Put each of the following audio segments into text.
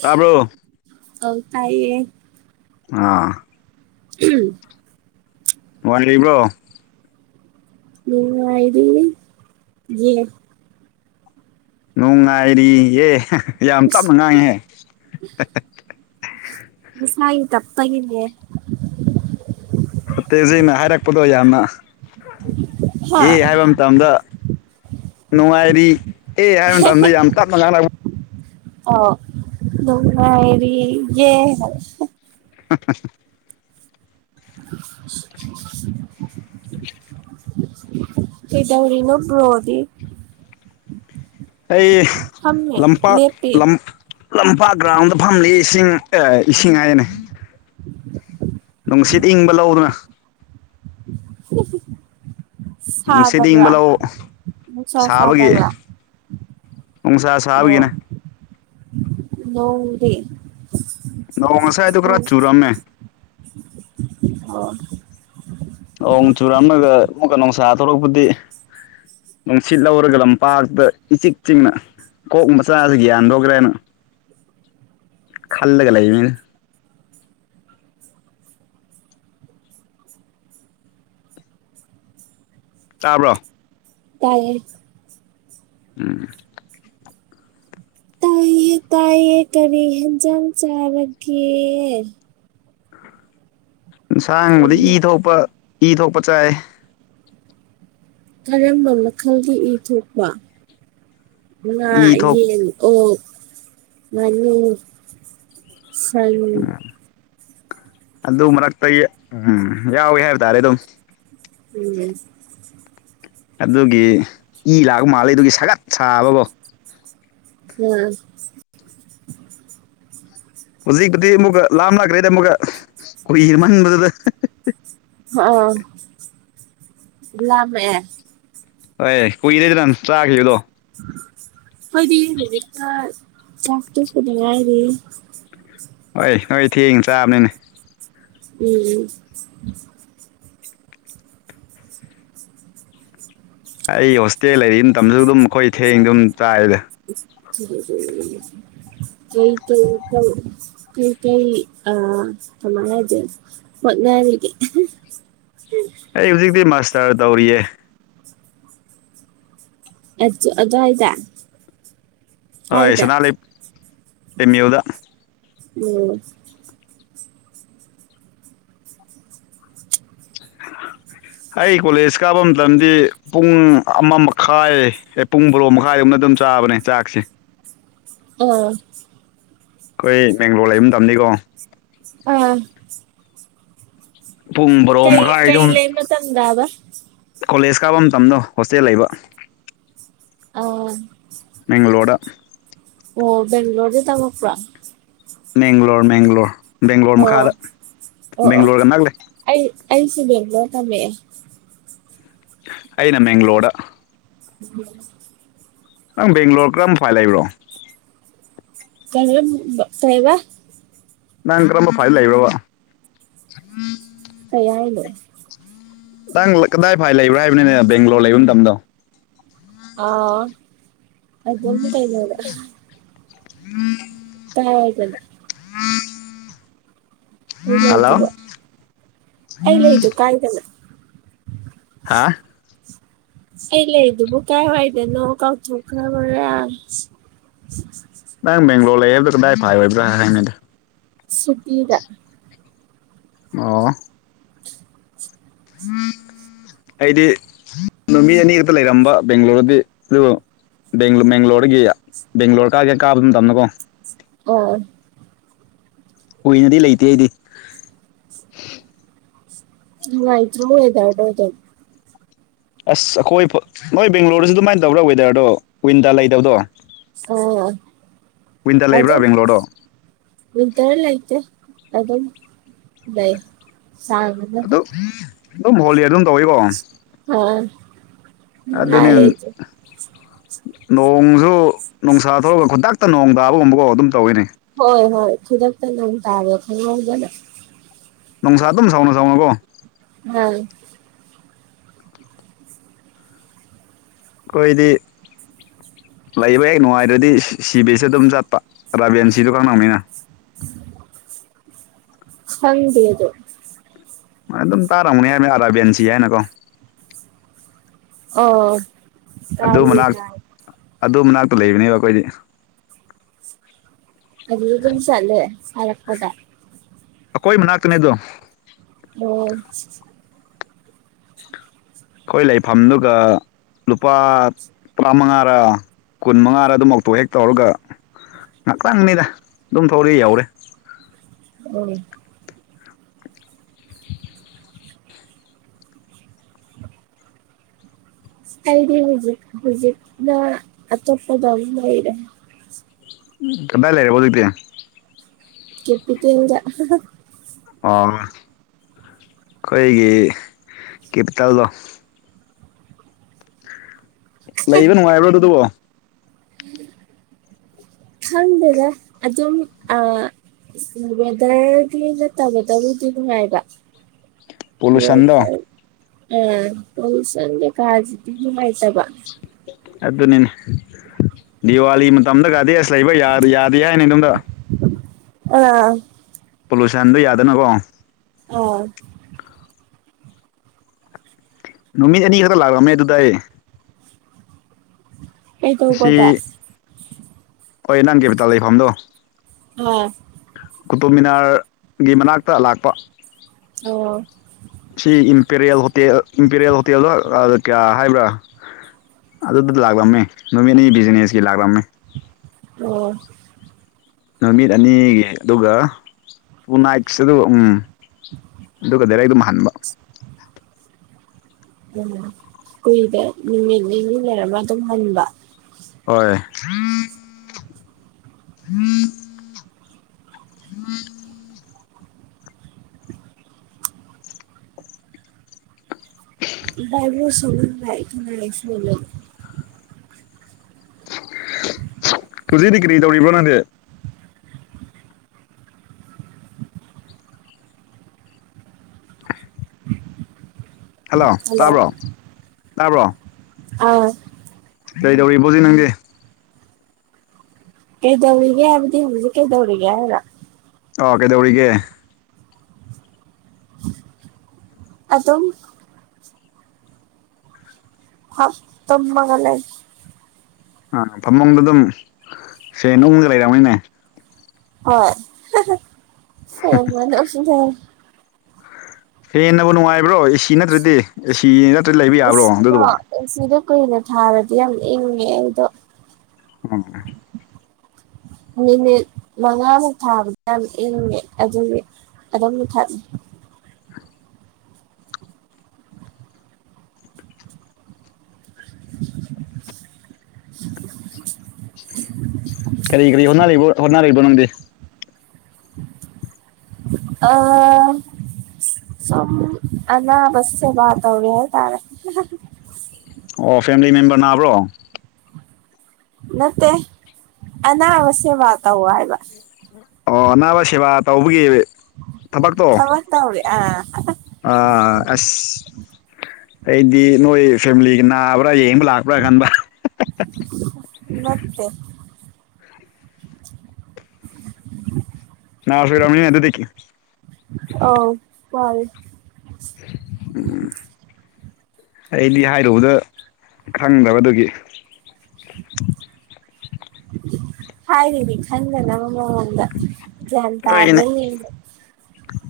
ꯇꯥꯕ꯭ꯔꯣ ꯑꯧ ꯇꯥꯏꯌꯦ ꯑ ꯎꯝ ꯋꯥꯟꯕ꯭ꯔꯣ ꯅꯨꯡꯉꯥꯏꯔꯤꯌ‌ꯦ ꯅꯨꯡꯉꯥꯏꯔꯤ ꯑꯦ ꯌꯥꯝ ꯏꯁ ꯇꯞꯅ ꯉꯥꯡꯍꯦ ꯍꯁꯥꯏ ꯇꯞꯒꯦ ꯇꯦꯖꯤꯅ ꯍꯥꯏꯔꯛꯄꯗꯣ ꯌꯥꯝꯅ ꯍꯥ ꯑꯦ ꯍꯥꯏꯕ ꯃꯇꯝꯗ ꯅꯨꯡꯉꯥꯏꯔꯤ ꯑꯦ ꯍꯥꯏꯕ ꯃꯇꯝꯗ ꯌꯥꯝ ꯇꯞꯅ ꯀꯥꯟꯅꯕ ꯑꯣꯥꯎꯔꯤ ꯌꯦꯦ [inaudible] [inaudible] ꯀꯩꯗꯧꯔꯤꯅꯣ ꯄ꯭ꯔꯣꯗꯤ ꯑꯩ ꯐꯝꯃꯦ ꯂꯝꯄꯥꯛ ꯂꯦꯞꯄꯤ ꯂꯝ ꯂꯝꯄꯥꯛ ꯒ꯭ꯔꯥꯎꯟꯗ ꯐꯝꯂꯤ ꯏꯁꯤꯡ ꯏꯁꯤꯡ ꯍꯥꯏꯅꯦ ꯅꯨꯡꯁꯤꯠ ꯏꯪꯕ ꯂꯧꯗꯨꯅ ꯅꯨꯡꯁꯤꯠ ꯁꯥꯗꯕ꯭ꯔꯥ ꯏꯪꯕ ꯂꯧ ꯅꯨꯡꯁꯥ ꯁꯥꯕꯒꯤ ꯁꯥꯗꯕ꯭ꯔꯥ ꯅꯨꯡꯁꯥ ꯁꯥꯕꯒꯤꯅꯦ ꯑꯣ ꯅꯧꯔꯤ ꯅꯣꯡ ꯉꯁꯥꯏꯗꯣ ꯈꯔ ꯆꯨꯔꯝꯃꯦ ꯍ ꯅꫭꯡ ꯆꯨꯔꯝꯃꯒ ꯑꯃꯒ ꯑꯃꯨꯛꯀ ꯅꯨꯡꯁꯥ ꯊꯣꯛꯔꯛꯄꯗꯤ ꯅꯨꯡꯁꯤꯠ ꯂꯧꯔꯒ ꯂꯝꯄꯥꯛꯇ ꯏꯆꯤꯛ ꯆꯤꯡꯅ ꯀꯣꯛ ꯃꯆꯥꯁꯤ ꯌꯥꯟꯗꯣꯛꯈ꯭ꯔꯦꯅ ꯈꯜꯂꯒ ꯂꯩꯕꯅꯤꯅ ꯇꯥꯕ꯭ꯔꯣ ꯇꯥꯏꯌꯦ ꯎꯝ ꯇꯌꯦ ꯇꯥꯏꯌꯦ ꯀꯔꯤ ꯍꯦꯟꯖꯥꯡ ꯆꯥꯔꯒꯦ ꯁꯥꯡꯕꯗ ꯀꯔꯤ ꯏ ꯊꯣꯛꯄ ꯏ ꯊꯣꯛꯄ ꯆꯥꯏ ꯀꯔꯝꯕ ꯃꯈꯜꯒꯤ ꯏ ꯊꯣꯛꯄ ꯉꯥ ꯏ ꯊꯣꯛ ꯌꯦꯟ ꯑꯣ ꯃꯥꯅꯤ ꯎ ꯑꯗꯨ ꯃꯔꯛꯇ ꯎꯝ ꯌꯥꯎꯋꯦ ꯍꯥꯏꯕ ꯇꯥꯔꯦ ꯑꯗꯨꯝ ꯎꯝ ꯑꯗꯨꯒꯤ ꯏ ꯂꯥꯛꯄ ꯃꯥꯂꯦ ꯑꯗꯨꯒꯤ ꯁꯥꯒꯠ ꯁꯥꯕꯀꯣ ꯎꯝ ꯍꯧꯖꯤꯛꯄꯨꯗꯤ ꯑꯃꯨꯛꯀ ꯂꯥꯝ ꯂꯥꯛꯇ꯭ꯔꯦꯗ ꯑꯃꯨꯛꯀ ꯀꯈꯏ ꯃꯟꯕꯗꯨꯗ ꯑ ꯏ ꯂꯃꯦꯃꯦ ꯍꯣꯏ ꯀꯨꯏꯔꯩꯗꯅ ꯅ ꯆꯥꯈꯤꯕꯗꯣ ꯐꯗꯤ ꯍꯧ ꯆꯥꯛꯇ ꯈꯨꯗꯅꯏꯔꯤꯦ ꯍꯣꯏ ꯅꯣꯏ ꯊꯦꯡ ꯆꯥꯕꯅꯤꯅꯦ ꯎꯝ ꯎꯝ ꯑꯩ ꯍꯣꯁꯇꯦꯜ ꯂꯩꯔꯤ ꯃꯇꯝꯁꯨ ꯑꯗꯨꯝ ꯑꯩꯈꯣꯏ ꯊꯦꯡ ꯑꯗꯨꯝ ꯆꯥꯏꯗ ꯎ ꯍ ꯀꯩ ꯀꯩ ꯀꯩ ꯀꯩ ꯀꯩ ꯑ ꯀꯥꯏꯖ ꯍ ꯉꯕꯦ ꯑꯩ ꯍꯧꯖꯤꯛꯇꯤ ꯃꯥꯁꯇꯔ ꯇꯧꯔꯤꯌꯦ ꯑꯗꯨꯋꯥꯏꯗ ꯍꯣꯏ ꯀꯥꯏꯗ ꯁꯅꯥꯍ ꯂꯩ ꯇꯦꯝ ꯌꯨꯗ ꯎꯝ [inaudible] ꯑꯩ ꯀꯣꯂꯦꯖ ꯀꯥꯕ ꯃꯇꯝꯗꯤ ꯄꯨꯡ ꯑꯃ ꯃꯈꯥꯏ ꯑꯦ ꯄꯨꯡ ꯐꯣꯔꯣ ꯃꯈꯥꯏꯗꯣꯝꯅ ꯑꯗꯨꯝ ꯆꯥꯕꯅꯦ ꯆꯥꯛꯁꯦ ꯑꯣ ꯑꯩꯈꯣꯏ ꯕꯦꯡꯒ꯭ꯂꯣꯔ ꯂꯩꯕ ꯇꯝꯅꯤꯀꯣ ꯑꯥ ꯄꯨꯡ ꯕꯔꯣ ꯀꯩ ꯀꯩ ꯃꯈꯥꯏꯗꯝ ꯂꯩ ꯃꯇꯝꯗꯕ ꯀꯣꯂꯦꯖ ꯀꯥꯕ ꯃꯇꯝꯗꯣ ꯍꯣꯁꯇꯦꯜ ꯂꯩꯕ ꯑ ꯅꯤꯡꯣꯗ ꯑꯣ ꯕꯦꯡꯒꯂꯣꯔꯗꯤ ꯇꯥꯃꯛꯛꯄ꯭ꯔꯥ ꯕꯦꯡꯒ꯭ꯂꯣꯔ ꯃꯦꯡꯒ꯭ꯂꯣꯔ ꯕꯦꯡꯒꯡꯂꯣꯔ ꯑꯣ ꯃꯈꯥꯗ ꯕꯦꯡꯒ꯭ꯂꯣꯔꯒ ꯅꯛꯂꯦ ꯑ ꯑꯜꯁꯤꯕꯦꯕ꯭ꯔ ꯀꯃꯦ ꯑꯩꯅ ꯃꯦꯡꯒ꯭ꯂꯣꯔꯗ ꯎꯝ ꯅꯪ ꯕꯦꯡꯒ꯭ꯂꯣꯔ ꯀꯔꯝ ꯐꯥꯏ ꯂꯩꯕ꯭ꯔꯣ ꯀꯩꯅ ꯀꯕ ꯅꯪ ꯀꯔꯝꯕ ꯐꯥꯏꯜ ꯂꯩꯕꯕꯥ ꯀꯩ ꯍꯥꯏꯂ ꯀꯗꯥꯏ ꯐꯥꯏ ꯂꯩꯕ꯭ꯔꯥ ꯍꯥꯏꯕꯅꯤꯅꯦ ꯕꯦꯡꯒ꯭ꯂꯣꯔ ꯂꯩꯕ ꯃꯇꯝꯗꯣ ꯑ ꯑꯗꯨ ꯀꯩꯩꯅꯗ ꯎꯝ ꯍꯗꯤ ꯍꯜꯂꯣ ꯏꯂ ꯏꯗꯨꯒꯂ ꯏ ꯀꯥꯏꯗꯅ ꯍꯥ [inaudible] ꯑꯩ ꯂꯩꯗꯨꯕꯨꯣ ꯀꯥꯏ ꯍꯥꯏꯥꯏꯗ ꯅ ꯀꯥꯎ ꯊ ꯈꯔꯕꯔꯦ ꯅꯪ ꯕꯦꯡ꯭ꯂꯣꯔ ꯂꯩ ꯍꯥꯏꯕꯗꯨꯣ ꯗꯥꯏꯐꯥꯏ ꯑꯣꯏꯕ꯭ꯔ ꯍꯥꯏꯅꯗꯦ ꯁꯨꯄꯔ ꯑꯣ ꯑ ꯑꯩꯗꯤ ꯅꯨꯃꯤ ꯑꯅꯤ ꯈꯛꯇ ꯂꯩꯔꯝꯕ ꯕꯦꯡꯒꯂꯣꯔꯗꯤ ꯑꯗꯨꯕꯨ ꯕ ꯕꯦꯡꯒ꯭ꯂꯣꯔꯒꯤ ꯕꯦꯡꯒ꯭ꯂꯣꯔ ꯀꯥꯒ ꯀꯥꯕ ꯑꯗꯨꯝ ꯇꯝꯅꯀꯣ ꯑ ꯀꯨꯏꯅꯗꯤ ꯂꯩꯇꯦ ꯑꯩꯗꯤ ꯍꯅꯨꯡꯣꯏꯥꯏ꯭ꯔꯣ ꯑꯣꯏꯔꯣꯗ ꯑꯁ ꯑꯩꯈꯣꯏ ꯅꯣꯏ ꯕꯦꯡꯒ꯭ꯂꯣꯔꯁꯨ ꯑꯗꯨꯃꯥꯏꯅ ꯇꯧꯕ꯭ꯔꯥ ꯋꯦꯗꯔꯗꯣ ꯋꯤꯟꯗ ꯂꯩꯗꯕꯗꯣ ꯋꯤꯟꯇꯔ ꯑ ꯂꯩꯕ꯭ꯔꯥ ꯑꯗ ꯕꯦꯡꯒ꯭ꯂꯣꯔꯗꯣ ꯏꯟ ꯇꯔꯂꯥꯏꯇ ꯑ ꯑꯃꯗ ꯑꯗꯨ ꯑꯗꯨꯝ ꯍꯣꯜꯂꯤ ꯑꯗꯨꯝ ꯇꯧꯋꯀꯣ ꯑꯥ ꯑꯗꯨꯅꯦ ꯅꯨꯡꯉꯥꯏꯌꯦ ꯑꯗꯨꯝ ꯅꯣꯡꯁꯨ ꯅꯨꯡꯁꯥ ꯊꯣꯛꯂꯒ ꯈꯨꯇꯛꯇ ꯅꯣꯡ ꯇꯥꯕꯒꯨꯝꯕꯀꯧ ꯑꯗꯨꯝ ꯇꯧꯋꯅꯤ ꯍꯣꯏ ꯍꯣꯏ ꯈꯨꯗꯛꯇ ꯑꯗꯨ ꯇꯥꯔꯣ ꯈꯪꯉꯧꯒꯅ ꯅꯨꯡꯁꯥ ꯑꯗꯨꯝ ꯁꯥꯎꯅ ꯁꯥꯎꯅꯀꯣ ꯎꯝ ꯑꯩꯣꯏꯗꯤ ꯂꯩꯕ ꯍꯦꯛ ꯅꯨꯡꯉꯥꯏꯔ꯭ꯔꯗꯤ ꯁꯤꯕꯤꯁꯦ ꯑꯗꯨꯝ ꯆꯠꯄ ꯔꯥꯕꯦꯟ ꯁꯤꯗꯣ ꯈꯔ ꯅꯪꯅꯤꯅ ꯍꯪ ꯑꯗꯨ ꯑꯗꯨ ꯃ ꯑꯗꯨꯝ ꯇꯥꯔꯝꯅꯤ ꯍꯥꯏꯕ ꯑꯔꯥꯕꯦꯟꯁꯤ ꯍꯥꯏꯅꯀꯣ ꯑꯣ ꯑꯗꯨ ꯃꯅꯥꯛ ꯑꯗꯨ ꯃꯅꯥꯛꯇ ꯂꯩꯕꯅꯦꯕ ꯑꯩꯈꯣꯏꯗꯤ ꯑꯗꯨꯗ ꯑꯗꯨꯝ ꯆꯠꯂꯦ ꯁꯥꯠꯂꯛꯄꯗ ꯑꯩꯈꯣꯏ ꯃꯅꯥꯛꯇꯅꯤꯗꯣ ꯑꯣ ꯑꯩꯈꯣꯏ ꯂꯩꯐꯝꯗꯨꯒ ꯂꯨꯄꯥ ꯇꯔꯥ ꯃꯉꯥꯔ ꯀꯨꯟ ꯃꯉꯥꯔ ꯑꯗꯨꯃꯛꯇꯣ ꯍꯦꯛ ꯇꯧꯔꯒ ꯉꯥꯏꯥꯛꯇꯥꯡꯅꯤꯗ ꯑꯗꯨꯝ ꯇꯧꯔ ꯌꯥꯎꯔꯦ ꯎꯝ ꯗꯤ ꯍꯧꯖꯤꯛ ꯍꯧꯖꯤꯛ ꯅ ꯑꯇꯣꯞꯄꯗ ꯑꯣꯏꯔꯦ ꯀꯗꯥꯏ ꯂꯩꯔꯦꯕꯣ ꯍꯧꯖꯤꯛꯇꯤ ꯀꯦꯞꯤꯇꯗ ꯑꯣ ꯑꯩꯈꯣꯏꯒꯤ ꯀꯦꯄꯤꯇꯥꯜꯗꯣ ꯂꯩꯕ ꯅꯨꯡꯉꯥꯏꯕ꯭ꯔꯣ ꯑꯗꯨꯗꯨꯕꯣ ꯍꯪꯗꯔꯦ ꯑꯗꯨ ꯑꯗꯨꯝ ꯑ ꯋꯦꯗꯔꯒꯤ ꯅꯠꯇꯕꯇꯕꯨꯗꯤ ꯅꯨꯡꯉꯥꯏꯕ ꯋꯥꯣꯏ ꯄꯣꯂꯨꯁꯟꯗꯣ ꯆꯔ [unintelligible] ꯑ ꯄꯣꯁꯦ ꯀꯥꯖꯗꯤ ꯍꯥꯏꯥꯏ ꯇꯕ ꯑꯗꯨ ꯑꯗꯨ ꯅꯅꯦ ꯗꯤꯋꯥꯂꯤ ꯃꯇꯝꯗꯒꯗꯗꯤ ꯑꯁ ꯂꯩꯕ ꯌꯥ ꯌꯥꯗꯦ ꯍꯥꯏꯅꯤ ꯅꯝꯗ ꯑ ꯄꯣꯂꯨꯁꯟꯗꯨꯣ ꯌꯥꯗꯅꯀꯣ ꯑꯥ ꯅꯨꯃꯤꯠ ꯑꯅꯤ ꯈꯛꯇꯛ ꯂꯥꯛꯑꯝꯃꯦ ꯑꯗꯨꯗ ꯑꯩ ꯁꯤ ꯀꯩꯗꯧꯕꯗ ꯍꯣꯏ ꯅꯍꯥꯟ ꯀꯦꯄꯤꯇꯥꯜ ꯂꯩꯐꯝꯗꯣ ꯑ ꯀꯨꯇꯣꯃꯤꯅꯥꯔꯒꯤ ꯃꯅꯥꯛꯇ ꯂꯥꯛꯄ ꯑꯣ ꯁꯤ ꯏꯝꯄꯦꯔꯤꯌꯦꯜ ꯍꯣꯇꯦꯜ ꯏꯝꯄꯦꯔꯤꯌꯦꯜ ꯍꯣꯇꯦꯜꯗꯣ ꯀꯌꯥ ꯍꯥꯏꯕ꯭ꯔꯥ ꯑꯗꯨꯗ ꯂꯥꯛꯂꯝꯃꯤ ꯅꯨꯃꯤꯠꯅꯤ ꯕꯤꯖꯤꯅꯦꯁꯀꯤ ꯂꯥꯛꯂꯝꯃꯦ ꯑꯣ ꯅꯨꯃꯤꯠ ꯑꯅꯤꯒꯤ ꯑꯗꯨꯒ ꯇꯨ ꯅꯥꯏꯠꯁ ꯑꯗꯨ ꯎꯝ ꯑꯗꯨꯒ ꯗꯥꯔꯦꯛ ꯑꯗꯨꯝ ꯍꯟꯕ [inaudible] ꯑꯣ ꯀꯨꯏꯗ ꯅꯨꯃꯤꯠ ꯅꯤꯅꯤ ꯂꯩꯔꯃ ꯑꯗꯨꯝ ꯍꯟꯕ ꯍꯣꯏ ꯏꯕ ꯁ ꯂ ꯂꯩ ꯂꯩ ꯀꯨꯖꯤꯩ ꯒ꯭ꯔꯤ ꯇꯧꯔꯤꯕ꯭ꯔ ꯅꯠꯇꯦ [inaudible] ꯍꯜꯂꯣ ꯇꯥꯕ꯭ꯔꯣ ꯇꯥꯕ꯭ꯔꯣ ꯑꯥ ꯀꯩꯗꯧꯔꯤꯕꯣꯖꯤꯦ ꯅꯪꯗꯤꯦ ꯀꯩꯗꯧꯔꯤꯒꯦ ꯍꯥꯏꯕꯗꯤ ꯍꯧꯖꯤ ꯀꯩꯗꯧꯔꯤꯒꯦ ꯍꯥꯏꯔ ꯑ ꯀꯩꯗꯧꯔꯤꯒꯦ ꯑꯗꯨ ꯑꯗꯨ ꯍ ꯇꯝ ꯃꯒ ꯂꯩ ꯑꯥ ꯐꯃꯨꯡꯗ ꯑꯗꯨꯝ ꯁꯦ ꯅꯨꯡꯒ ꯂꯩꯔꯝꯅꯤꯅꯦ ꯍꯣꯏ ꯍꯦꯟꯅꯕꯨ ꯅꯨꯡꯉꯥꯏꯕ꯭ꯔꯣ ꯑꯦꯁꯤ ꯅꯠꯇ꯭ꯔꯗꯤ ꯑꯦꯁꯤ ꯅꯠꯇ꯭ꯔꯗꯤ ꯂꯩꯕ ꯌꯥꯕ꯭ꯔꯣ ꯑꯗꯨꯗꯨꯕꯨꯣ ꯁꯤꯗ ꯀꯨꯏꯅ ꯊꯥꯕꯗꯤ ꯌꯥꯝ ꯏꯪꯉꯦ ꯑꯩꯗꯣ ꯎꯝ ꯃꯤꯅꯤꯠ ꯃꯉꯥꯃꯨꯛ ꯊꯥꯕꯗ ꯌꯥꯝ ꯏꯡꯉꯦ ꯑꯗꯨꯒꯤ ꯑꯗꯨꯝ ꯃꯨ ꯊꯠꯂ ꯀꯔꯤ ꯀꯔꯤ ꯍꯣꯠꯅꯔꯤꯕꯕꯣ ꯍꯣꯠꯅ ꯂꯩꯔꯤꯕꯅꯣ ꯅꯪꯗꯤ ꯑ ꯁ ꯑꯅꯥꯕꯁꯦ ꯇ ꯍꯧꯔ ꯇꯥꯔꯦ ꯑꯣ ꯐꯦꯃꯤꯂꯤ ꯃꯦꯝꯕꯔ ꯅꯥꯕ꯭ꯔꯣ ꯅꯠꯇꯦ ꯑꯅꯥꯕꯁ꯭ ꯋꯥ ꯇꯧ ꯍꯥꯏꯕ ꯑꯣ ꯑꯅꯥꯕ ꯁꯦꯕꯥ ꯇꯧꯕꯒꯤ ꯊꯕꯛꯇꯣ ꯇꯧꯔꯤ ꯑ ꯑꯥ ꯑꯁ ꯑꯩꯗꯤ ꯅꯣꯏ ꯐꯦꯃꯤꯂꯤꯒꯤ ꯅꯥꯕ꯭ꯔꯥ ꯌꯦꯡꯕ ꯂꯥꯛꯄ꯭ꯔꯥ ꯈꯟꯕ꯭ꯔ ꯅꯠꯇꯦ [unintelligible] ꯐ ꯔꯃꯤꯅꯤ ꯑꯦ ꯑꯗꯨ ꯇꯦ ꯑ ꯍ ꯎꯝ ꯑꯩꯗꯤ ꯍꯥꯏꯔꯨꯕꯗ ꯈꯪꯗꯕ ꯑꯗꯨꯒꯤ ꯍꯥꯏꯗꯤ ꯈꯟ ꯅ ꯃꯃꯃꯒ ꯀꯌꯥ ꯇꯕ꯭ꯔꯦ ꯌꯦ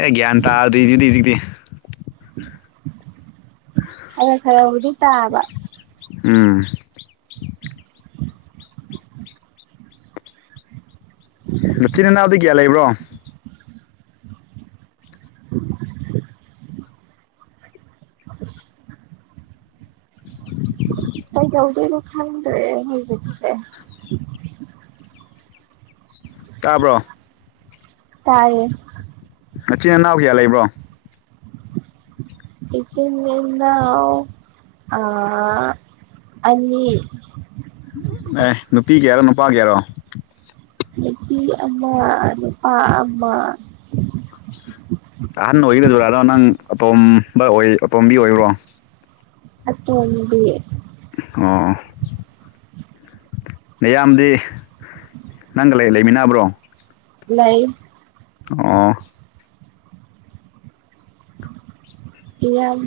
ꯍꯒꯤꯌꯥ ꯇ ꯑꯗꯨ ꯏꯗꯤ ꯁꯤꯗꯤ ꯑꯔ ꯈꯔꯕꯨꯗꯤ ꯇꯥꯕ ꯎꯝ ꯃꯆꯤꯟ ꯏꯅꯥꯎꯗ ꯀꯌꯥ ꯂꯩꯕ꯭ꯔꯣ [inaudible] ꯀꯥꯏꯗ ꯌꯎꯗ ꯏ ꯂꯣ ꯈꯥꯟ꯭ꯔꯦ ꯃꯖꯤꯛꯁꯦ ꯎ ꯇꯥꯕ꯭ꯔꯣ ꯇꯥꯏꯌꯦꯦ ꯃꯆꯤꯟ ꯏꯅꯥꯎ ꯀꯌꯥ ꯂꯩꯕ꯭ꯔꯣ ꯏꯆ ꯑ ꯑꯅꯤd ꯑꯦ ꯅꯨꯄꯤꯒꯤꯌꯥꯔꯣ ꯅꯨꯄꯥꯒꯤꯌꯥꯔꯣ ꯅꯨꯄꯤ ꯑꯃ ꯅꯨꯄꯥ ꯑꯃ ꯑꯍꯥꯟ ꯑꯣꯏꯒꯗꯔꯥꯗꯣ ꯅꯪ ꯑꯄꯣꯝꯕ ꯑꯣꯏ ꯑꯄꯣꯝꯕꯤ ꯑꯣꯏꯕ꯭ꯔꯣ ꯑꯠꯇꯕꯤ ꯑꯣ ꯃꯌꯥꯝꯗꯤ ꯅꯪꯒ ꯂꯩꯃꯤꯟꯅꯕ꯭ꯔꯣ ꯂꯩ ꯑꯣ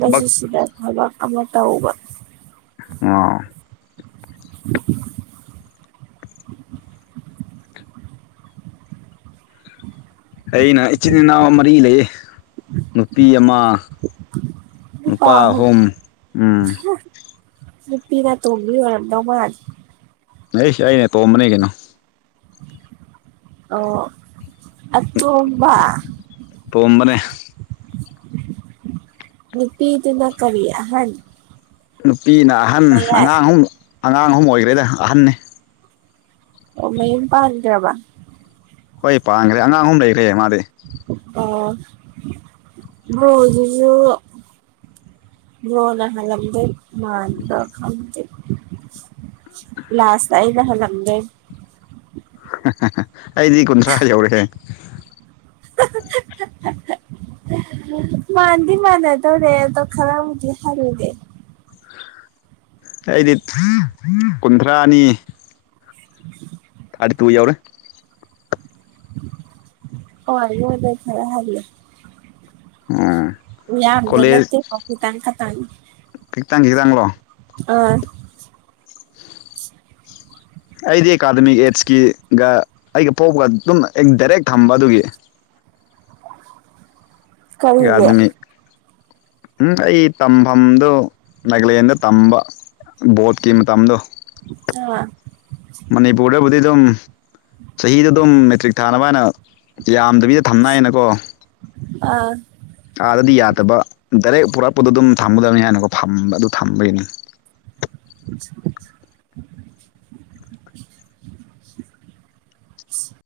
ꯊꯕꯛ ꯁꯤꯗ ꯊꯕꯛ ꯑꯃ ꯇꯧꯕ ꯑꯣ ꯎꯝ ꯑꯩꯅ ꯏꯆꯤꯟ ꯏꯅꯥꯎ ꯃꯔꯤ ꯂꯩꯌꯦ ꯅꯨꯄꯤ ꯑꯃ ꯅꯨꯄꯥ ꯑꯍꯨꯝ ꯎꯝ ꯅꯨꯄꯤꯅ ꯑꯇꯣꯡꯕꯤ ꯑꯣꯏꯔꯝꯗꯧ ꯑꯩ ꯑꯩꯅꯦ ꯇꯣꯝꯕꯅꯤ ꯀꯩꯅꯣ ꯑꯣ ꯑꯇꯣꯝꯕ ꯇꯣꯝꯕꯅꯦ ꯅꯨꯄꯤꯗꯨ ꯅ ꯀꯔꯤ ꯑꯍꯥꯜ ꯅꯨꯄꯤꯅ ꯑꯍꯟ ꯑꯉꯥꯡ ꯑꯍꯨꯝ ꯑꯉꯥꯡ ꯑꯍꯨꯝ ꯑꯣꯏꯈ꯭ꯔꯦꯗ ꯑꯍꯟꯅꯤ ꯑꯣ ꯃꯌꯨꯝ ꯄꯥꯟꯒ꯭ꯔꯕ ꯍꯣꯏ ꯄꯥꯡꯈ꯭ꯔꯦ ꯑꯉꯥꯡ ꯑꯍꯨꯝ ꯂꯩꯔꯦ ꯃꯥꯗꯤ ꯑꯣ ꯕ꯭ꯔꯣ ꯖꯤꯁꯨ ꯕꯔꯣꯅꯥ ꯍꯜꯂꯝꯗꯧ ꯀꯟꯕꯥ ꯈꯪꯗꯦ ꯂꯥꯁ ꯇꯥ ꯑꯩꯅ ꯍꯥꯜꯂꯝꯗꯣꯢꯅꯦ ꯑꯩꯗꯤ ꯀꯨꯟꯊ꯭ꯔꯥ ꯌꯧꯔꯦ [inaudible] ꯃꯥꯟꯗꯤ ꯃꯥꯅ ꯇꯧꯔꯦ ꯇꯣ ꯈꯔꯕꯨꯗꯤ ꯍꯥꯜꯂꯦ ꯑꯩꯗꯤ ꯀꯨꯟꯊ꯭ꯔꯥꯅꯤ [unintelligible] ꯑ ꯇꯨ ꯌꯥ ꯌꯧꯔꯦ [inaudible] ꯑꯣ ꯑꯩꯉꯣꯡꯗꯒꯤ ꯈꯔ ꯍꯥꯜꯂꯦ ꯑꯝ ꯌꯥꯝꯅ ꯅꯠꯇꯦ ꯈꯤꯇꯪ ꯈꯛꯇꯅꯦ ꯈꯤꯇꯪ ꯈꯤꯇꯪꯂꯣ ꯑꯥꯎ ꯑꯩꯗꯤ ꯑꯦꯀꯥꯗꯃꯤꯛ ꯑꯦꯗꯁꯀꯤꯒ ꯑꯩꯒ ꯄꯣꯛꯕꯒ ꯑꯗꯨꯝ ꯗꯥꯏꯔꯦꯛ ꯊꯝꯕ ꯑꯗꯨꯒꯤ ꯀꯔꯤꯒꯤ ꯑꯦꯛꯒꯗꯤꯃꯤꯛ [unintelligible] ꯎꯝ ꯑꯩ ꯇꯝꯐꯝꯗꯣ ꯅꯥꯒꯥꯂꯦꯟꯗ ꯇꯝꯕ ꯕꯣꯠꯀꯤ ꯃꯇꯝꯗꯣ ꯑꯥ ꯃꯅꯤꯄꯨꯔꯗꯕꯨꯗꯤ ꯑꯗꯨꯝ ꯆꯍꯤꯗ ꯑꯗꯨꯝ ꯃꯦꯇ꯭ꯔꯤꯛ ꯊꯥꯅꯕ ꯍꯥꯏꯅ ꯌꯥꯝꯗꯕꯤꯗ ꯊꯝꯅꯥꯏꯌꯦꯅꯀꯣ ꯑꯥ ꯑꯥꯗꯗꯤ ꯌꯥꯗꯕ ꯗꯥꯏꯔꯦꯛ ꯄꯨꯔꯛꯄꯗꯣ ꯑꯗꯨꯝ ꯊꯝꯒꯗꯕꯅꯤ ꯍꯥꯏꯅꯀꯣ ꯐꯝꯕ ꯑꯗꯨ ꯊꯝꯕꯒꯤꯅꯤ [unintelligible]